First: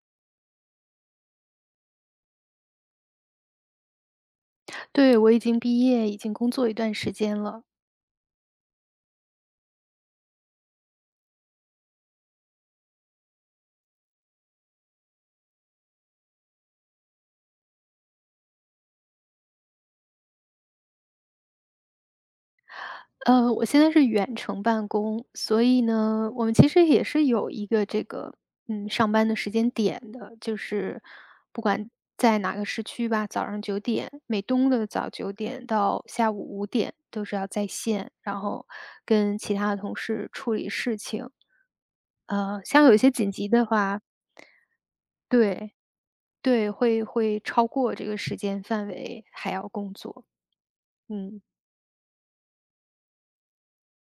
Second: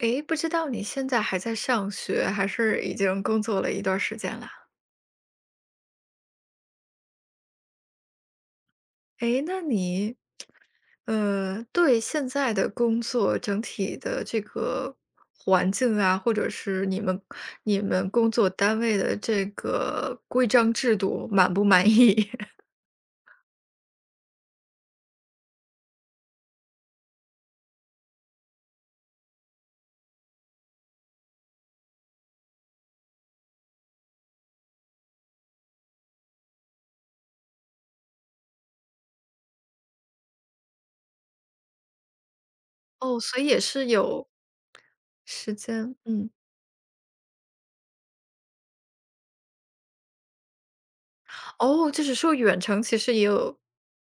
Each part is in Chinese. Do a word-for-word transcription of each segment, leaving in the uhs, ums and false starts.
诶，不知道你现在还在上学，还是已经工作了一段时间了？对，我已经毕业，已经工作一段时间了。诶，那你，呃，对现在的工作整体的这个环境啊，或者是你们你们工作单位的这个规章制度满不满意？呃，我现在是远程办公，所以呢，我们其实也是有一个这个，嗯，上班的时间点的，就是不管在哪个时区吧，早上九点，美东的早九点到下午五点都是要在线，然后跟其他的同事处理事情。呃，像有一些哦，紧所以急也的是话，有时对间，嗯。对，会会超过这个时间范围还要工作，嗯。哦，就是说远程其实也有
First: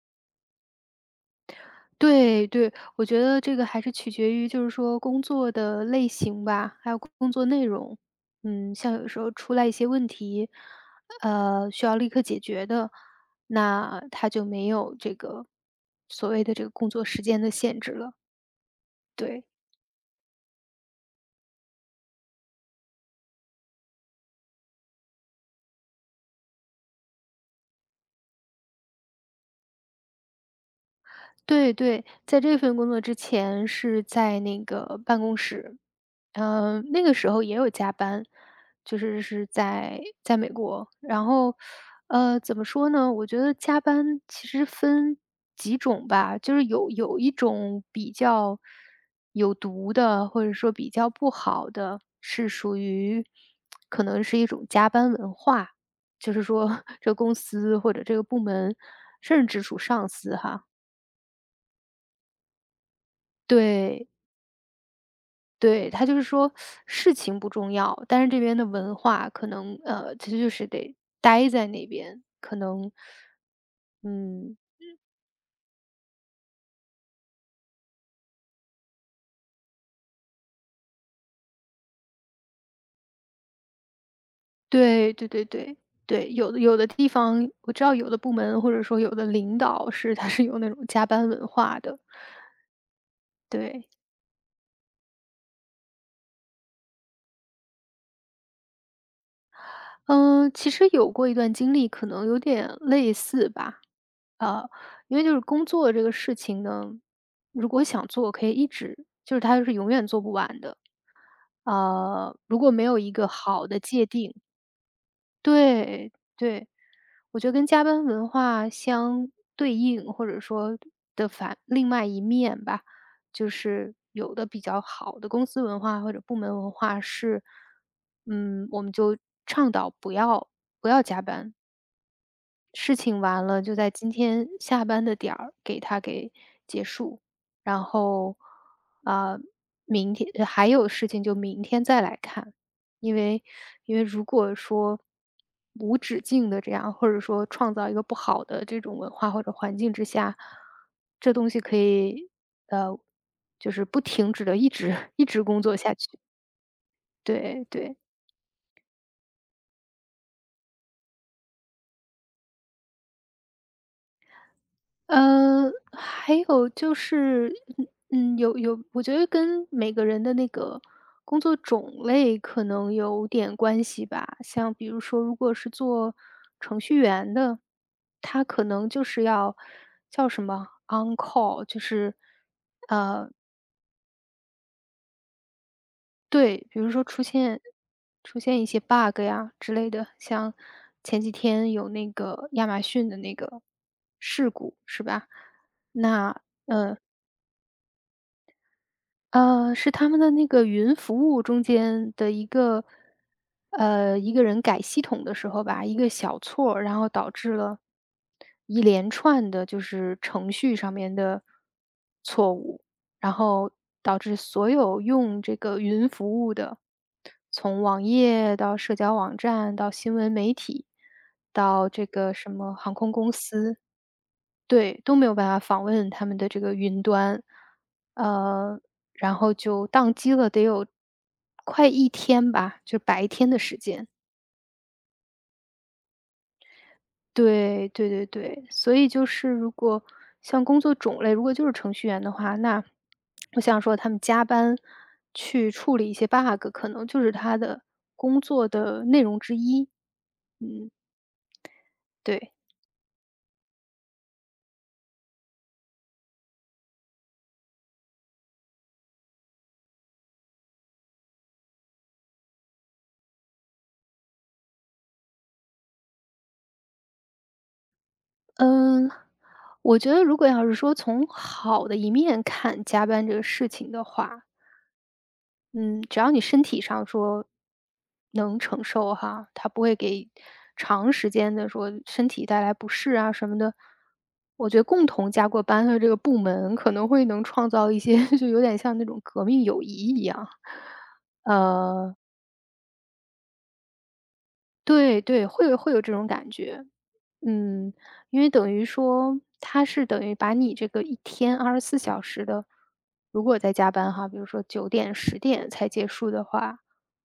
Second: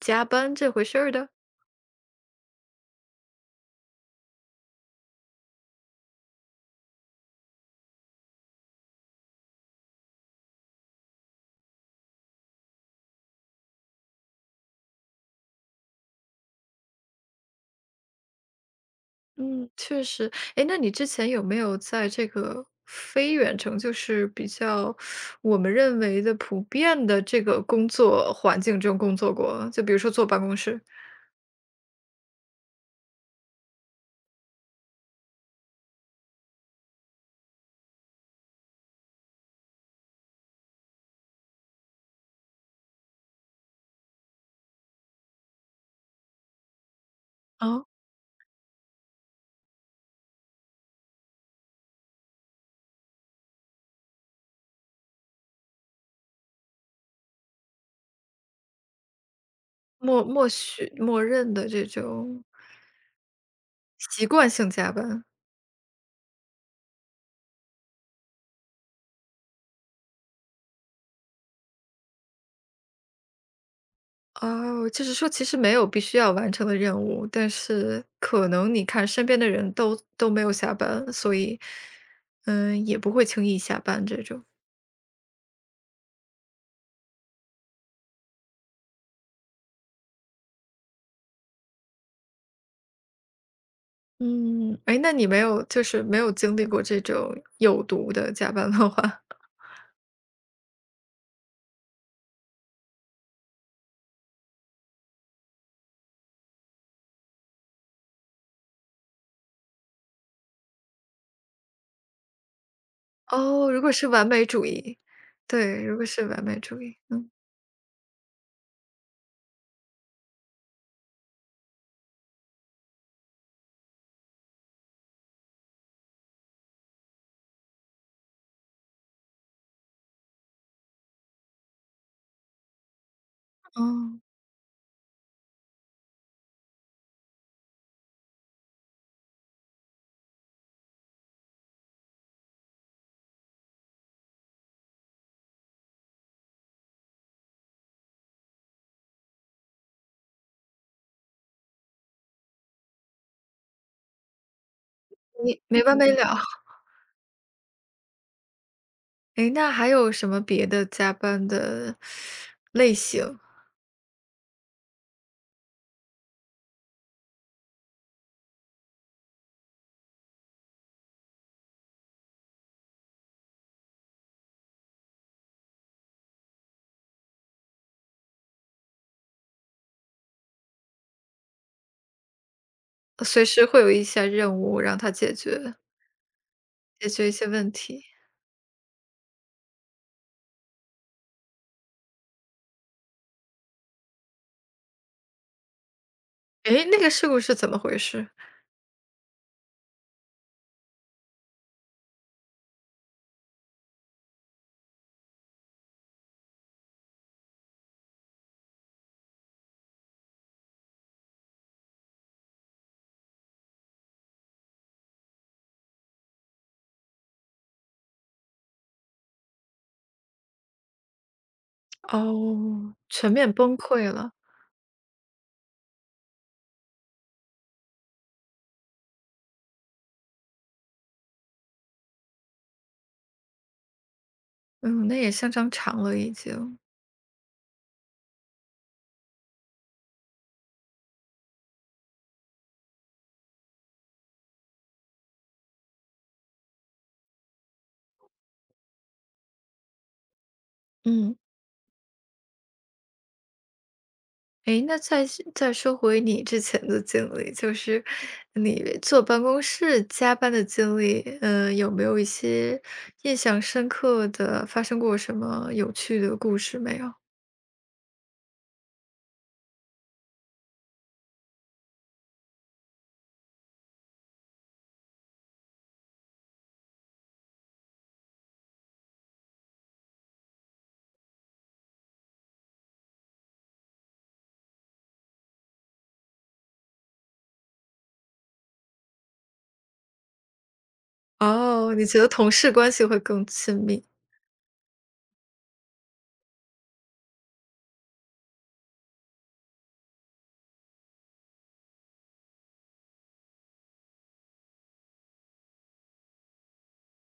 加班这回事儿的？对对，我觉得这个还是取决于就是说工作的类型吧，还有工作内容。嗯，像有时候出来一些问题，呃，需要立刻解决的，那他就没有这个所谓的这个工作时间的限制了。对嗯，确实。哎，那你之前有没有在这个非远程，就是比较我们认为的普遍的这个工作环境中工作过？就比如说坐办公室，对对，在这份工作之前是在那个办公室，嗯，那个时候也有加班，就是是在在美国。然后，呃，怎么说呢？我觉得加班其实分几种吧，就是有有一种啊，比较有毒的，或者说比较不好的，是属于可能是一种加班文化，就是说 这个公司或者这个部门，甚至直属上默司默哈，许默认的这种对习惯性加班。对，他就是说事情不重要，但是这边的文化可能，呃，其实就是得待在那边，可能，嗯，哦，就是说其实没有必须要完成的任务，但是可能你看身边的人都都没有下班，所以，嗯，也不会轻易下班这种。对对对对对，有的有的地方我知道，有的部门或者说有的领导是他是有那种加班文化的，对，嗯，哎，那你没有就是没有经历过这种有毒的加班文化？嗯，其实有过一段经历，可能有点类似吧，呃，因为就是工作这个事情呢，如果想做，可以一直，就是它是永远做不完的。呃，如果没有一个好哦，的如果界是完定。美主义，对，如果对，是完美对，主义，嗯。我觉得跟加班文化相对应，或者说的反另外一面吧，就是有的比较好的公司文化或者部门文化是，嗯，我们就倡导不要不要加班。事情完了，就哦，在今天下班的点儿给它给结束，然后，啊、明天呃还有事情就明天再来看，因为因为如果说无止境的这样，或者说创造一个不好的这种文化或者环境之下，这东西可以呃就是不停止的一直 一直你工作没下完没去，了。对对。哎，那还有什么别的加班的类型？呃，还有就是，嗯嗯，有有，我觉得跟每个人的那个工作种类可能有点关系吧。像比如说，如果是做程序员的，他可能就是要叫什么 on call,就是呃，随时会有一些任务让他解决，对，比如说解出决一些现问题。出现一些 bug 呀之类的，像前几天有那个亚马逊的那个事故，是吧？那哎，那个事故是怎么回事？呃，是他们的那个云服务中间的一个呃，一个人改系统的时候吧，一个小错儿然后导致了一连串的就是程序上面的错误，然后导致所有用这个云服务的，从网页到社交网站，到新闻媒体，到这个什么航哦，空全公面崩司。溃了。对，都没有办法访问他们的这个云端，呃，然后就宕机了，得有快一天吧，就白天的时间。嗯，那也相当长了已经。对，对对对，所以就是如果像工作种类，如果就是程序员的话，那我想说他们加班去处理一些 bug,可能就是他的工作的内容之一。嗯。对，诶，那再是再说回你之前的经历，就是你坐办公室加班的经历，呃，有没有一些印象深刻的，发生过什么有趣的故事没有？嗯，我觉得如果要是说从好的一面看加班这个事情的话，嗯，只要你身体上说能承受哈，它不会给长时间的说身体带来不适啊什么的。我觉得共同加过班的这个部门可能会能创造一些 就有点像那种革命友谊一样。哦，你呃，觉得同事关系会更亲密？对对，会有会有这种感觉。嗯，因为等于说，他是等于把你这个一天二十四小时的如果在加班哈，比如说九点、十点才结束的话，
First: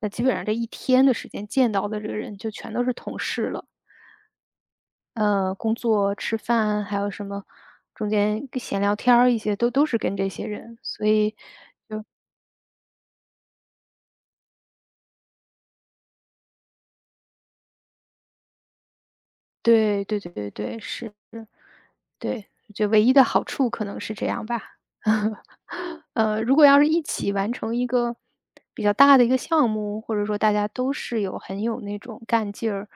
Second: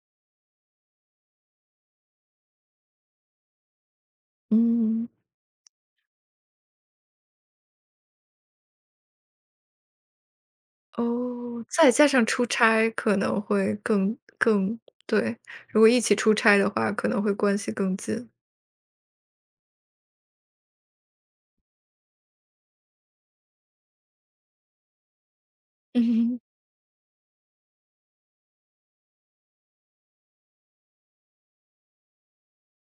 那基本上这一天的时间见到的这个人就全都是同事了。嗯。呃，工作、吃饭，还有什么中间跟闲聊天儿一些，都都是跟这些人，所以哦，再加上出差可能会更更对，如果一起出差的话，可能会关系更近。对，对对对对，是。对，就唯一的好处可能是这样吧。嗯呃，如果要是一起完成一个比较大的一个项目，或者说大家都是有很有那种干劲儿，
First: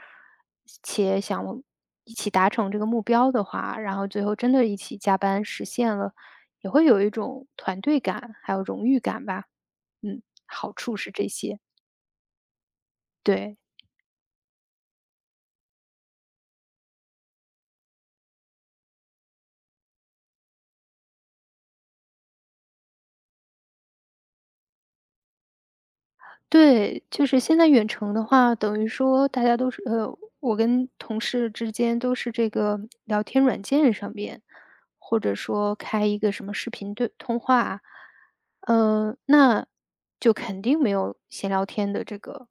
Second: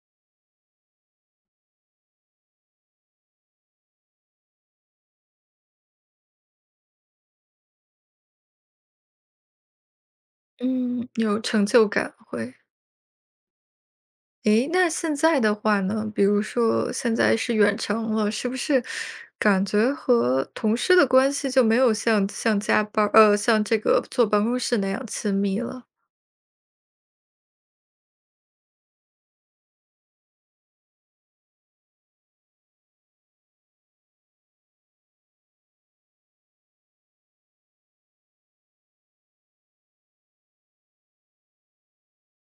且想一起达成这个目标的话，然后最后真的一起加班实现了，也会有一种团队感，还有荣誉感吧。嗯，好处嗯，是这有些，成就感会。对。诶，那现在的话呢，比如说现在是远程了，是不是感觉和同事的关系就没有像像加班儿呃，像这个坐办公室那样亲密了？对，就是现在远程的话，等于说大家都是呃，我跟同事之间都是这个聊天软件上面，或者说开一个什么视频对通话啊，呃，那就肯定没有闲聊天的这个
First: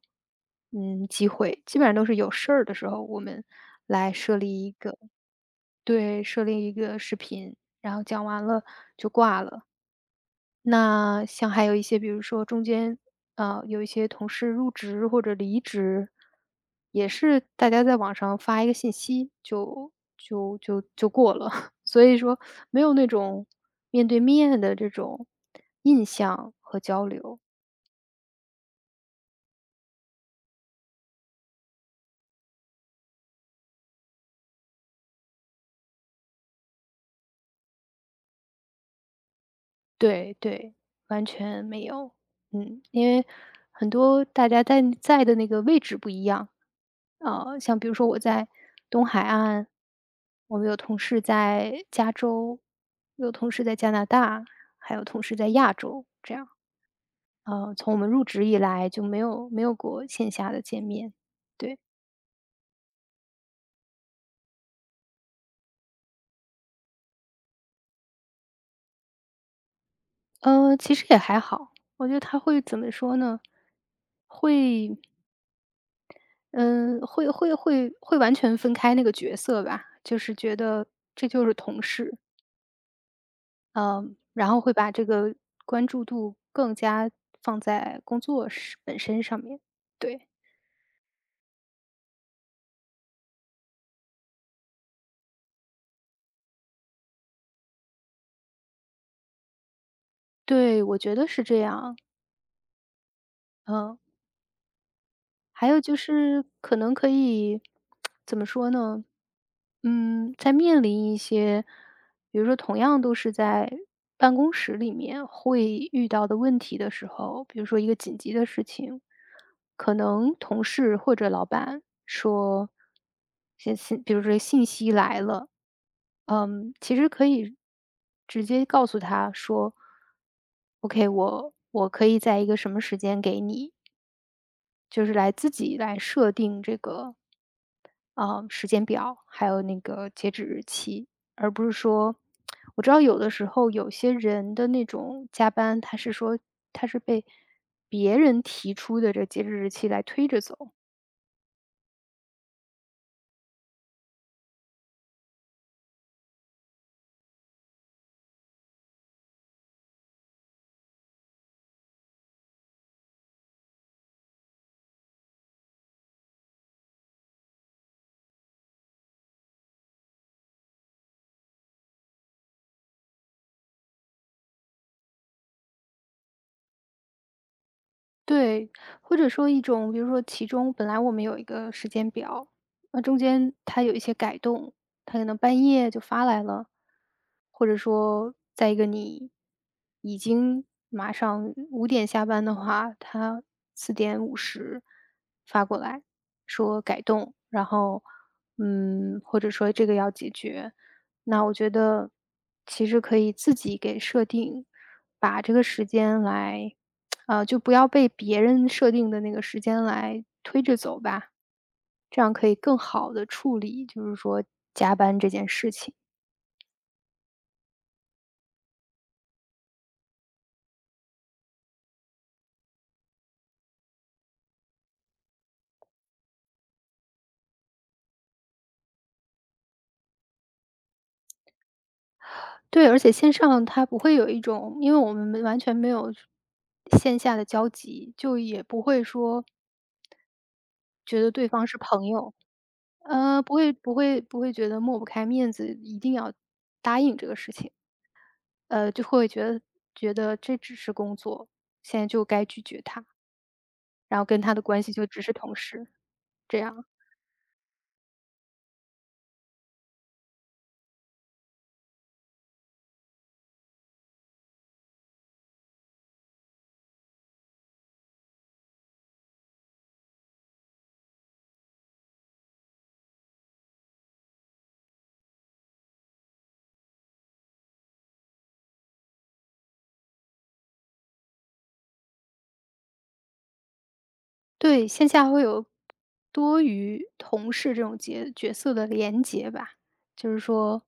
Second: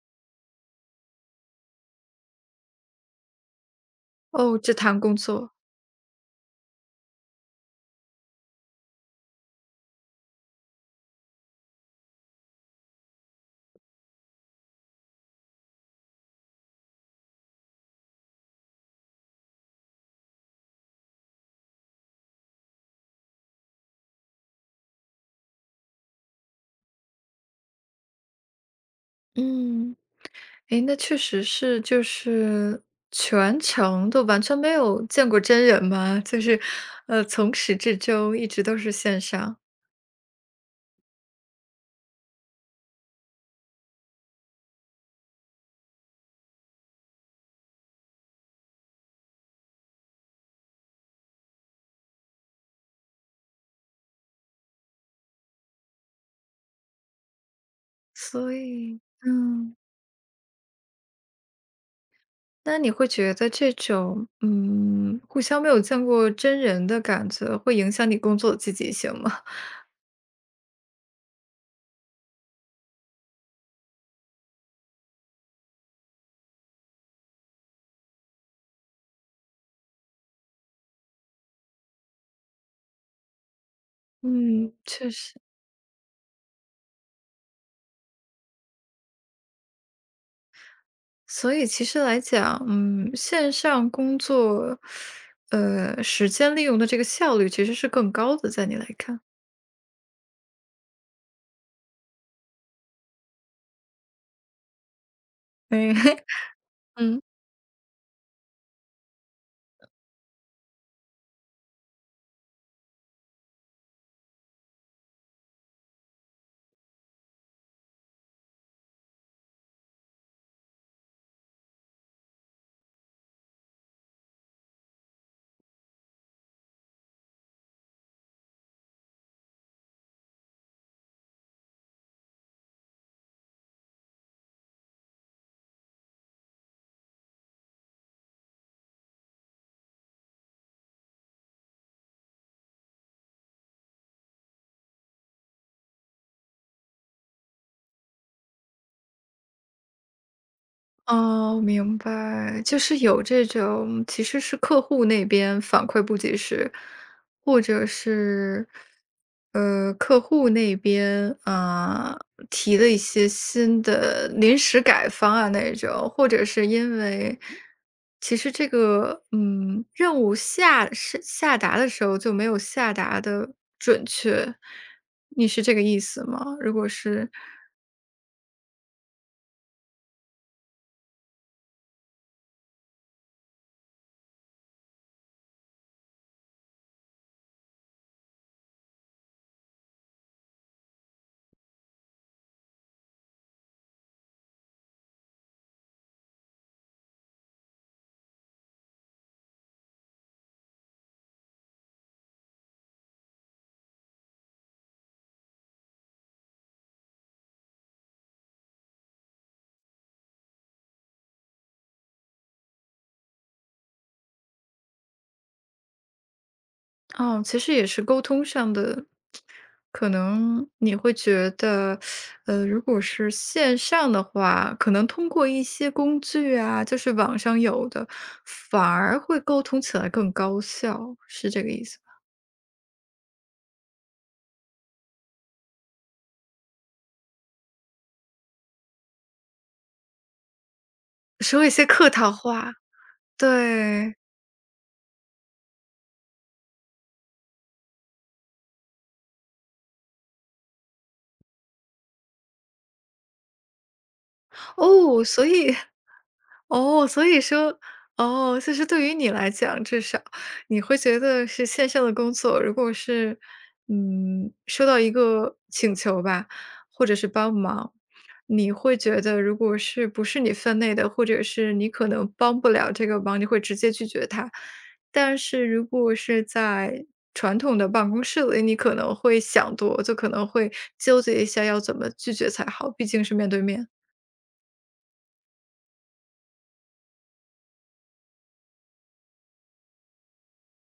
嗯机会，基本上都是有事儿的时候，我们来设哦，立只一个。谈工作。对，设立一个视频，然后讲完了就挂了。那像还有一些比如说中间，呃，有一些同事入职或者离职，也是大家在网上发一个信息就就就就过了。所以说没有那种面对面的这种印象和交流。嗯。诶，那确实是，就是全程都完全没有见过真人嘛，就是，呃，从始至终一直都是线上，对对，完全没有。嗯，因为很多大家在在的那个位置不一样。呃，像比如说我在东海岸，我们有同事在加州，有同事在加拿大，还有同事在亚洲，这样。呃，从我们入职所以来以就没有没有嗯。过线下的见面，对。那你会觉得这种，嗯，互相没有见过真人的感觉，会影响你工作的积极性吗？呃，其实也还好，我觉得他会怎么说呢？会，嗯、会会会会完全分开那个角色吧，就是觉得这就是同事，嗯，然后嗯，会把这确个实。关注度更加放在工作是本身上面。对，所以其实来讲，嗯，线上工作，呃，时间利用的这个效率其实是更高的，在你来看。对，我觉得是这样。嗯，还有嘿，就是可 能可嗯。以 怎么说呢？嗯，在面临一些，比如说同样都是在办公室里面会遇到的问题的时候，比如说一个紧急的事情，可能同事或者老板说，信息，比如说信息来了。嗯，其实可以直接告诉他说："OK,我我可以在一个什么时间给你。"就是来自己来设定这个啊，呃，时间表，还有那个截止日期，而不是说我知道有的时候有些人的那种加班，他是说他是被别人提出的这截止日期来推着走。哦，明白，就是有这种其实是客户那边反馈不及时，或者是，呃，客户那边，啊，提了一些新的临时改方案那种，或者是因为其实这个，嗯，任务下是下达的时候就没有下达的准确，你是这个意思吗？如果是对，或者说一种，比如说其中本来我们有一个时间表，那中间它有一些改动，它可能半夜就发来了，或者说在一个你已经马上五点下班的话，他四点五十发过来说改动，然后嗯，或者说这个要解决，那我觉得其实可以自己给设定，把这个时间来，呃，就不要被别人设定的那个时间来推着走吧，这样可以更好的处理，就是说加班这件事情。哦，其实也是沟通上的，可能你会觉得，呃，如果是线上的话，可能通过一些工具啊，就是网上有的，反而会沟通起来更高效，是这个意思吧？对，而且线上它不会有一种因为我们没完全没有线下的交集，就也不会说觉得对说方一是些朋客套友，话，呃，不会不对，会不会觉得抹不开面子，一定要答应这个事情。呃，就会觉得觉得这只是工作，现在就该拒绝他，然后跟他的关系就只哦，是所同以事，这样。哦，所以说哦，就是对于你来讲，至少你会觉得是线上的工作，如果是，嗯，收到一个请求吧，或者是帮忙，你会觉得如果是不是你分内的，或者是你可能帮不了这个忙，你会直接拒绝他。但是如果是在传统的办公室里，你可能会想多，就可能会纠结一下要怎么拒绝才好，毕竟是面对面。对，线下会有多于同事这种角角色的连接吧，就是说，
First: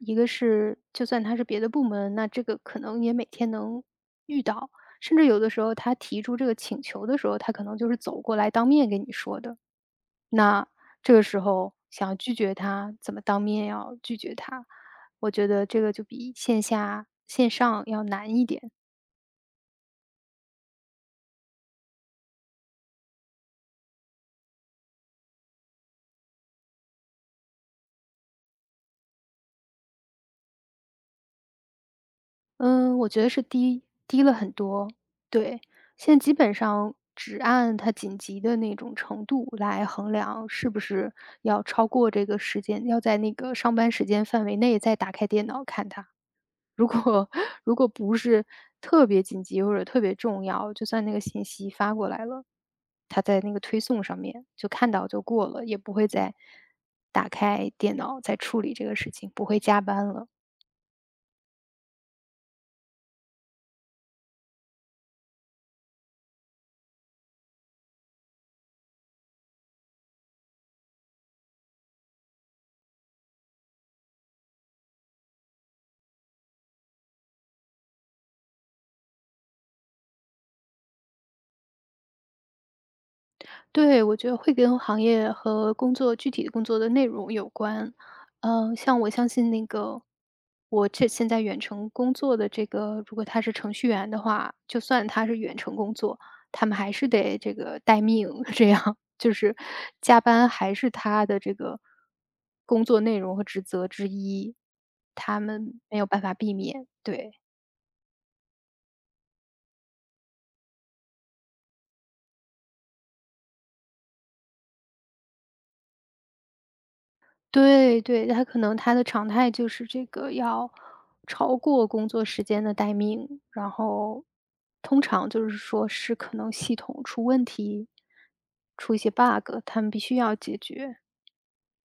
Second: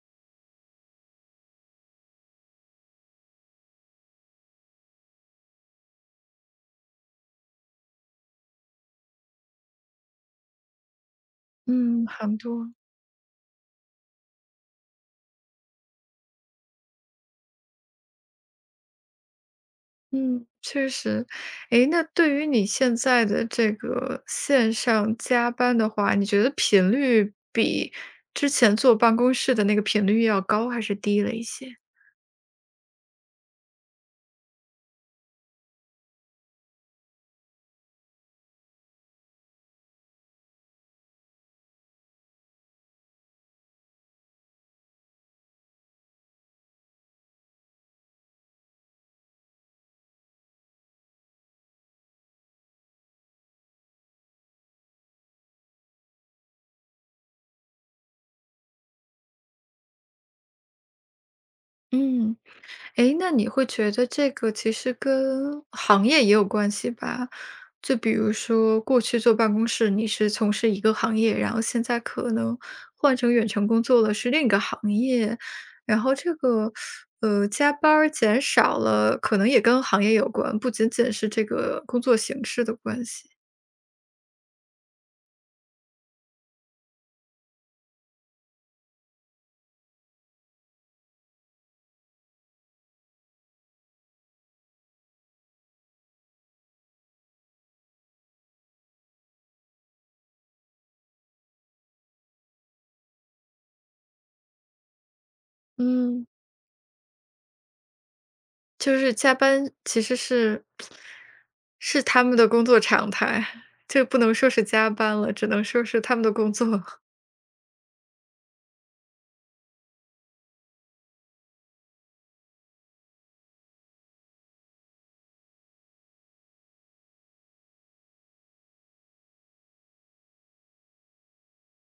一个是就算他是别的部门，那这个可能也每天能遇到，甚至有的时候他提出这个请求的时候，他可能就是走过来当面跟你说的。那这个时候嗯。想要拒很绝多。他，怎么当面要拒绝他？我觉得这个就比线下线上要难一点。嗯，确实。诶，那对于你现在的这个线上加班的话，你觉得频率比之前坐办公室的那个频率要高还是低了一些？嗯，我觉得是低低了很多。对，现在基本上只按它紧急的那种程度来衡量，是不是要超过这个时间，要在那个上班时间范围内再打开电脑看它。如果 如果不是特别紧急或者特别重要，就算那个信息发过来了，他在那个推送上面就看到就过了，也不会再打开电脑再处理这个事情，不会加班了。嗯。诶，那你会觉得这个其实跟行业也有关系吧？就比如说过去坐办公室，你是从事一个行业，然后现在可能换成远程工作了，是另一个行业，然后这个，呃，加班儿减少了，可能也跟行业有关，不仅仅是这个工作形式的关系。对，我觉得会跟行业和工作具体的工作的内容有关。嗯、像我相信那个我这现在远程工作的这个，如果他是程序员的话，就算他是远程工作，他们还是得这个待命，这样就是加班还是他的这个工作内容和职责之一，他们没有办嗯。法避免。对，就是加班其实是是他们的工作常态，这不能说是加班了，只能说是他们的工作。对对，他可能他的常态就是这个要超过工作时间的待命，然后通常就是说是可能系统出问题，出一些 bug,他们必须要解决，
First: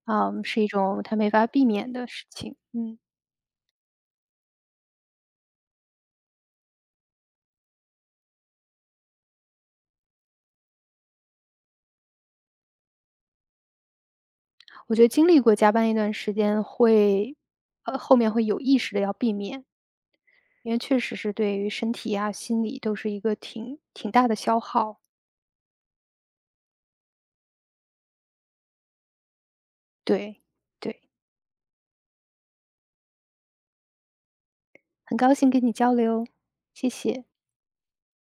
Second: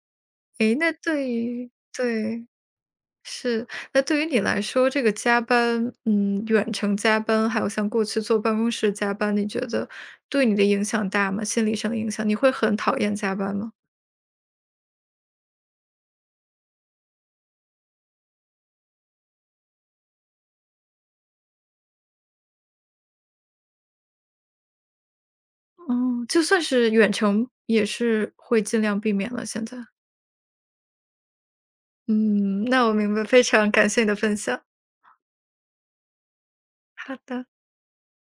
啊，是一诶，那种他没对法避于免的事对，情。嗯，是。那对于你来说，这个加班，嗯，远程加班，还有像过去坐办公室加班，你觉得对你的影响大吗？心理上的影响，你会很讨厌加班吗？我觉得经历过加班一段时间会，呃，后面会有意识的要避免，因为确实是对于身体啊、心理都是一个挺挺大的消耗，哦，就算是远程也是会尽量避免了，现在。对，对。嗯，那我明白，非常感谢你的分享。很高兴跟你交流，谢好谢。的。